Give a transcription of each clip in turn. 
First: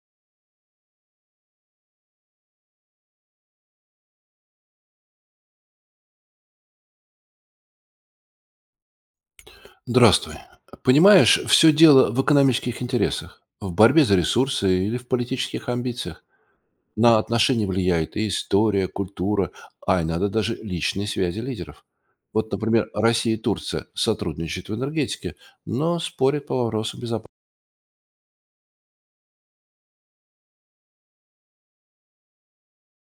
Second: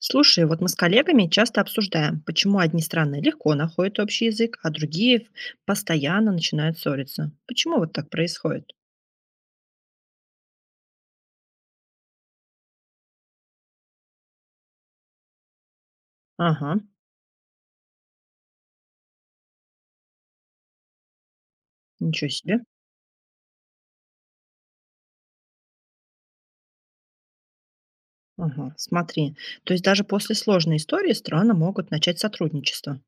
Слушай, вот мы с коллегами часто обсуждаем, почему одни страны легко находят общий язык, а другие постоянно начинают ссориться. Почему вот так происходит? Здравствуй. Понимаешь, все дело в экономических интересах, в борьбе за ресурсы или в политических амбициях. Ага, На отношения влияет и история, культура, а иногда даже личные связи лидеров. ничего Вот, себе. например, Россия и Турция сотрудничают в энергетике, но спорят по вопросу безопасности. Ага, смотри. То есть даже после сложной истории страны могут начать сотрудничество.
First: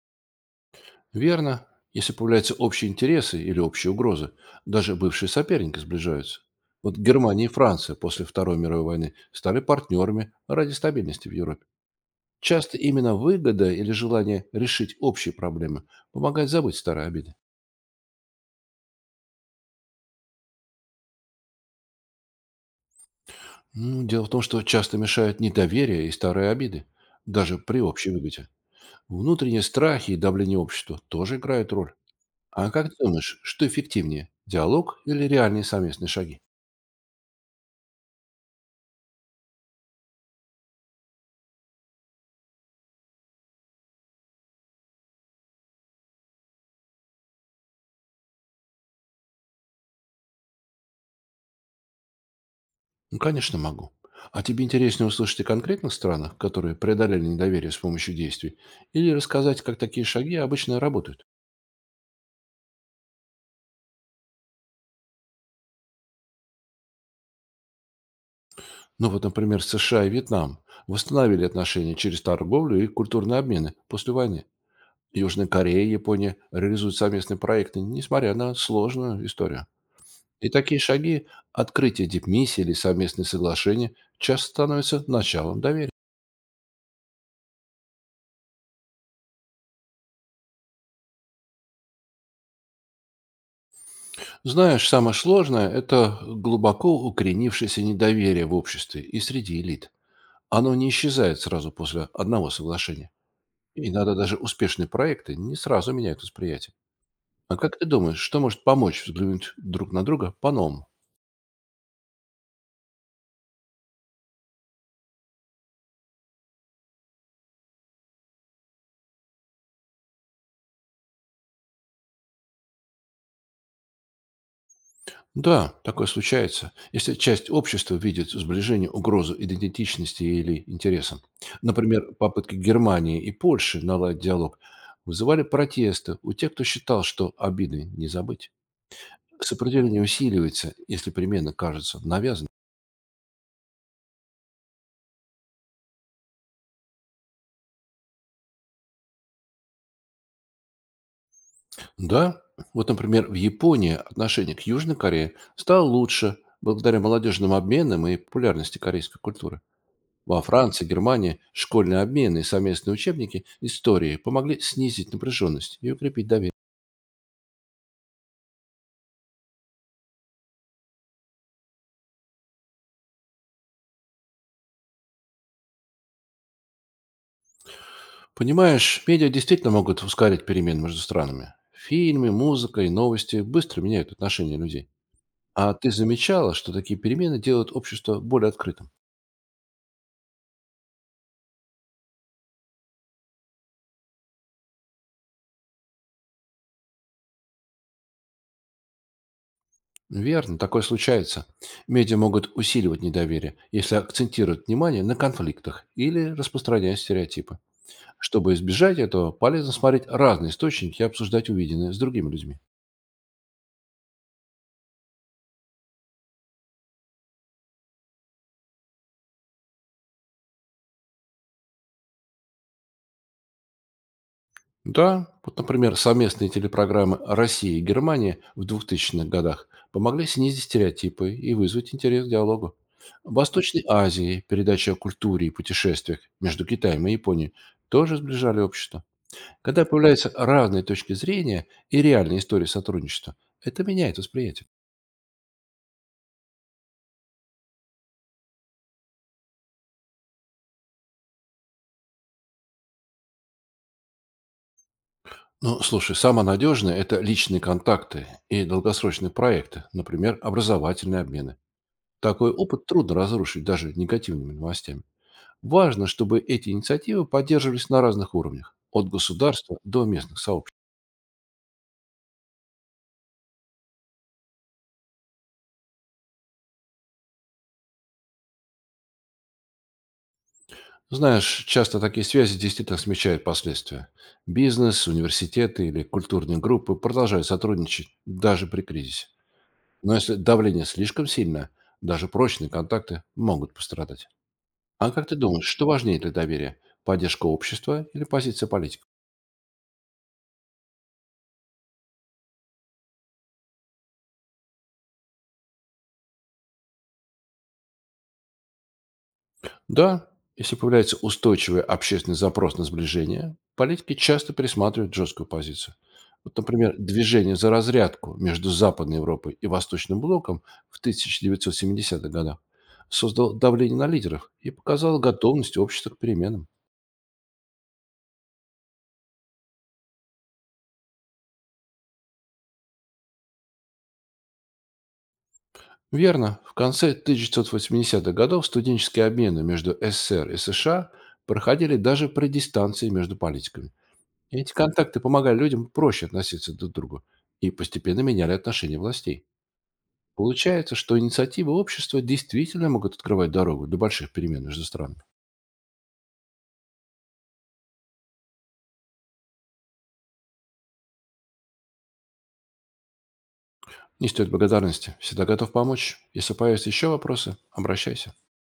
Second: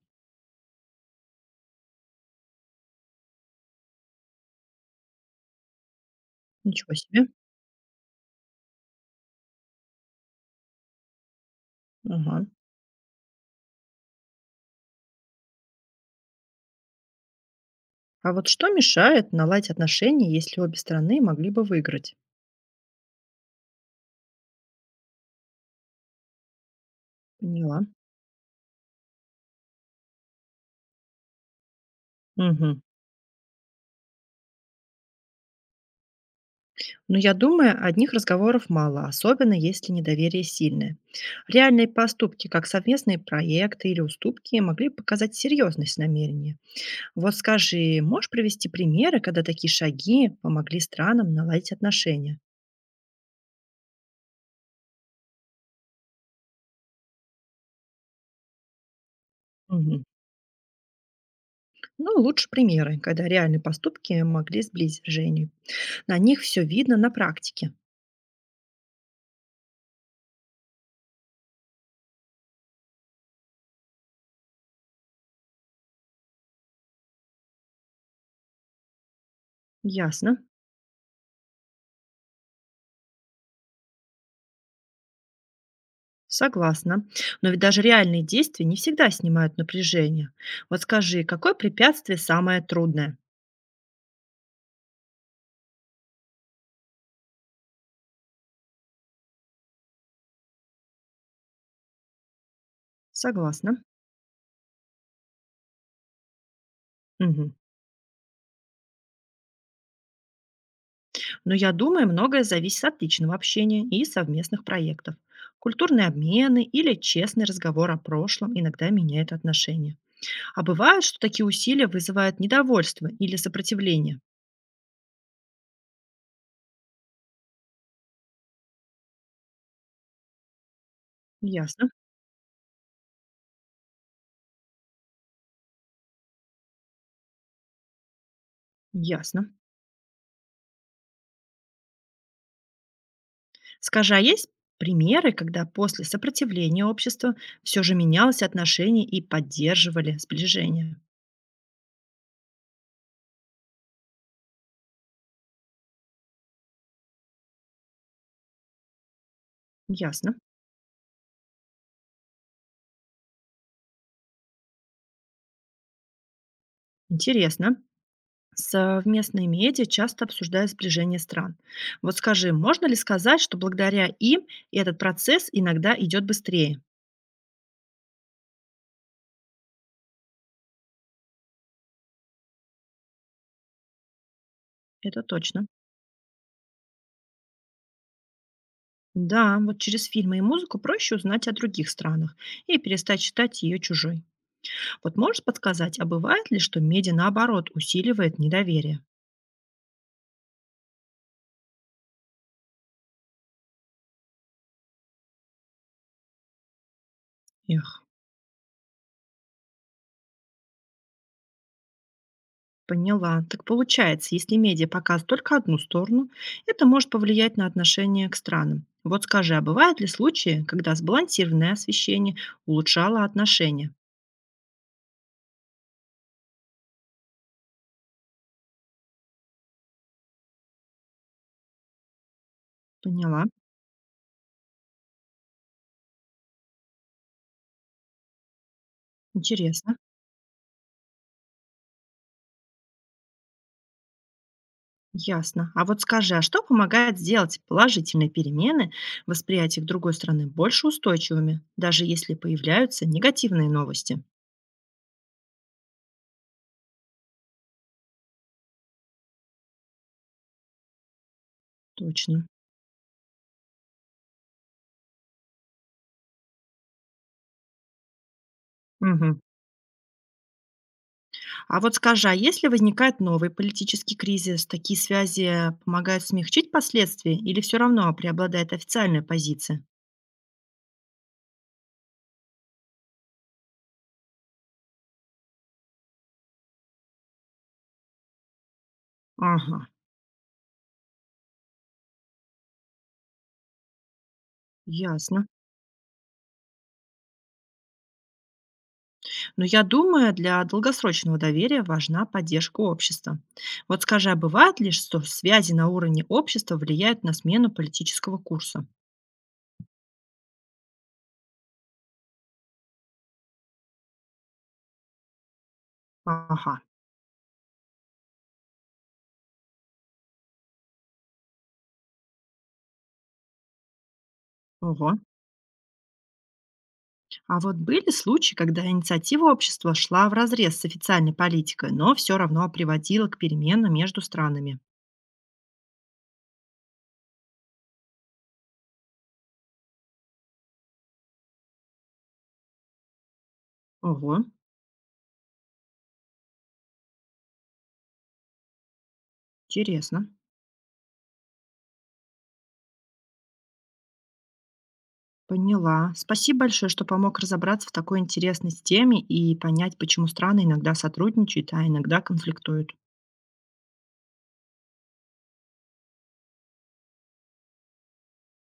Верно, если появляются общие интересы или общие угрозы, даже бывшие соперники сближаются. Ничего Вот себе. Германия и Франция после Второй мировой войны стали партнерами ради стабильности в Европе. Ага. Часто именно выгода или желание решить общие проблемы помогает забыть старые обиды. А вот что мешает наладить отношения, если обе страны могли бы выиграть? Ну, дело в том, что часто мешают недоверие и старые обиды, даже Поняла. при общей выгоде. Внутренние страхи и давление общества тоже играют роль. А Мгм. как ты думаешь, что эффективнее, диалог или реальные совместные шаги? Но я думаю, одних разговоров мало, особенно если недоверие сильное. Реальные поступки, как совместные проекты или уступки, могли показать серьезность намерения. Вот скажи, можешь привести примеры, когда такие шаги помогли странам наладить отношения? Ну, конечно, могу. А тебе интереснее услышать о конкретных странах, которые преодолели недоверие с помощью действий, или рассказать, как Мгм. такие шаги обычно работают? Ну, лучше примеры, когда реальные поступки могли сблизить Женю. На них все видно на практике. Ну вот, например, США и Вьетнам восстановили отношения через торговлю и культурные обмены после войны. Южная Корея и Япония реализуют совместные проекты, несмотря на сложную историю. Ясно. И такие шаги, открытие дипмиссии или совместные соглашения, часто становятся началом доверия. Согласна. Но ведь даже реальные действия не всегда снимают напряжение. Вот скажи, какое препятствие самое трудное? Знаешь, самое сложное — это глубоко укоренившееся недоверие в обществе и среди элит. Оно не исчезает сразу после одного соглашения. Согласна. Иногда даже успешные проекты не сразу меняют восприятие. Мгм. А как ты думаешь, что может помочь взглянуть друг на друга по-новому? Но я думаю, многое зависит от личного общения и совместных проектов. Культурные обмены или честный разговор о прошлом иногда меняют отношения. А бывает, что такие усилия вызывают недовольство или сопротивление. Да, такое случается, если часть общества видит сближение угрозу идентичности или интересам. Ясно, Например, попытки Германии и Польши наладить диалог вызывали протесты у тех, кто считал, что обиды не забыть. ясно. Сопротивление усиливается, если примена кажется навязанной. Скажи, а есть примеры, когда после сопротивления общества все же менялось отношение и поддерживали сближение? Да, вот, например, в Японии отношение к Южной Корее стало лучше благодаря молодежным обменам и популярности корейской культуры. Ясно. Во Франции, Германии школьные обмены и совместные учебники истории помогли снизить напряженность и укрепить доверие. Интересно. Совместные медиа часто обсуждают сближение стран. Вот скажи, можно ли сказать, что благодаря им этот процесс иногда идет быстрее? Понимаешь, медиа действительно могут ускорить перемены между странами. Фильмы, музыка и новости быстро меняют отношения людей. Это точно. А ты замечала, что такие перемены делают общество более открытым? Да, вот через фильмы и музыку проще узнать о других странах и перестать считать ее чужой. Вот можешь подсказать, а бывает ли, что медиа наоборот усиливает недоверие? Верно, такое случается. Медиа могут усиливать недоверие, если акцентируют внимание на конфликтах или распространяют стереотипы. Эх. Чтобы избежать этого, полезно смотреть разные источники и обсуждать увиденное с другими людьми. Поняла. Так получается, если медиа показывает только одну сторону, это может повлиять на отношение к странам. Вот скажи, а бывают ли случаи, когда сбалансированное освещение улучшало отношения? Да, вот, например, совместные телепрограммы России и Германии в двухтысячных годах помогли снизить стереотипы и вызвать интерес к диалогу. В Поняла. Восточной Азии передача о культуре и путешествиях между Китаем и Японией тоже сближали общество. Когда Интересно. появляются разные точки зрения и реальные истории сотрудничества, это меняет восприятие. Ясно. А вот скажи, а что помогает сделать положительные перемены в восприятии к другой страны больше устойчивыми, даже если появляются негативные новости? Ну, слушай, самое надежное — это личные контакты и долгосрочные проекты, например, образовательные обмены. Точно. Такой опыт трудно разрушить даже негативными новостями. Важно, чтобы эти инициативы поддерживались на разных уровнях, от Мгм. государства до местных сообществ. А вот скажи, а если возникает новый политический кризис, такие связи помогают смягчить последствия или все равно преобладает официальная позиция? Знаешь, часто такие связи действительно смягчают последствия. Бизнес, университеты или культурные группы продолжают сотрудничать даже при кризисе. Ага, Но если давление слишком сильное, даже прочные контакты могут пострадать. А как ты ясно. думаешь, что важнее для доверия? Поддержка общества или позиция политика? Но я думаю, для долгосрочного доверия важна поддержка общества. Вот скажи, а бывает ли, что связи на уровне общества влияют на смену политического курса? Да, если появляется устойчивый общественный запрос на сближение, политики часто пересматривают жесткую позицию. Вот, Ага. например, движение за разрядку между Западной Европой и Восточным блоком в 1970-х годах создало давление на лидеров и Ого. показало готовность общества к переменам. А вот были случаи, когда инициатива общества шла вразрез с официальной политикой, но все равно приводила к переменам между странами? Верно, в конце 1980-х годов студенческие обмены между СССР и США проходили даже при дистанции между политиками. Ого. И эти контакты помогали людям проще относиться друг к другу и постепенно меняли отношение властей. Интересно. Получается, что инициативы общества действительно могут открывать дорогу до больших перемен между странами. Поняла. Спасибо большое, что помог разобраться в такой интересной теме и понять, почему страны иногда сотрудничают, а иногда конфликтуют. Не стоит благодарности. Всегда готов помочь. Если появятся еще вопросы, обращайся.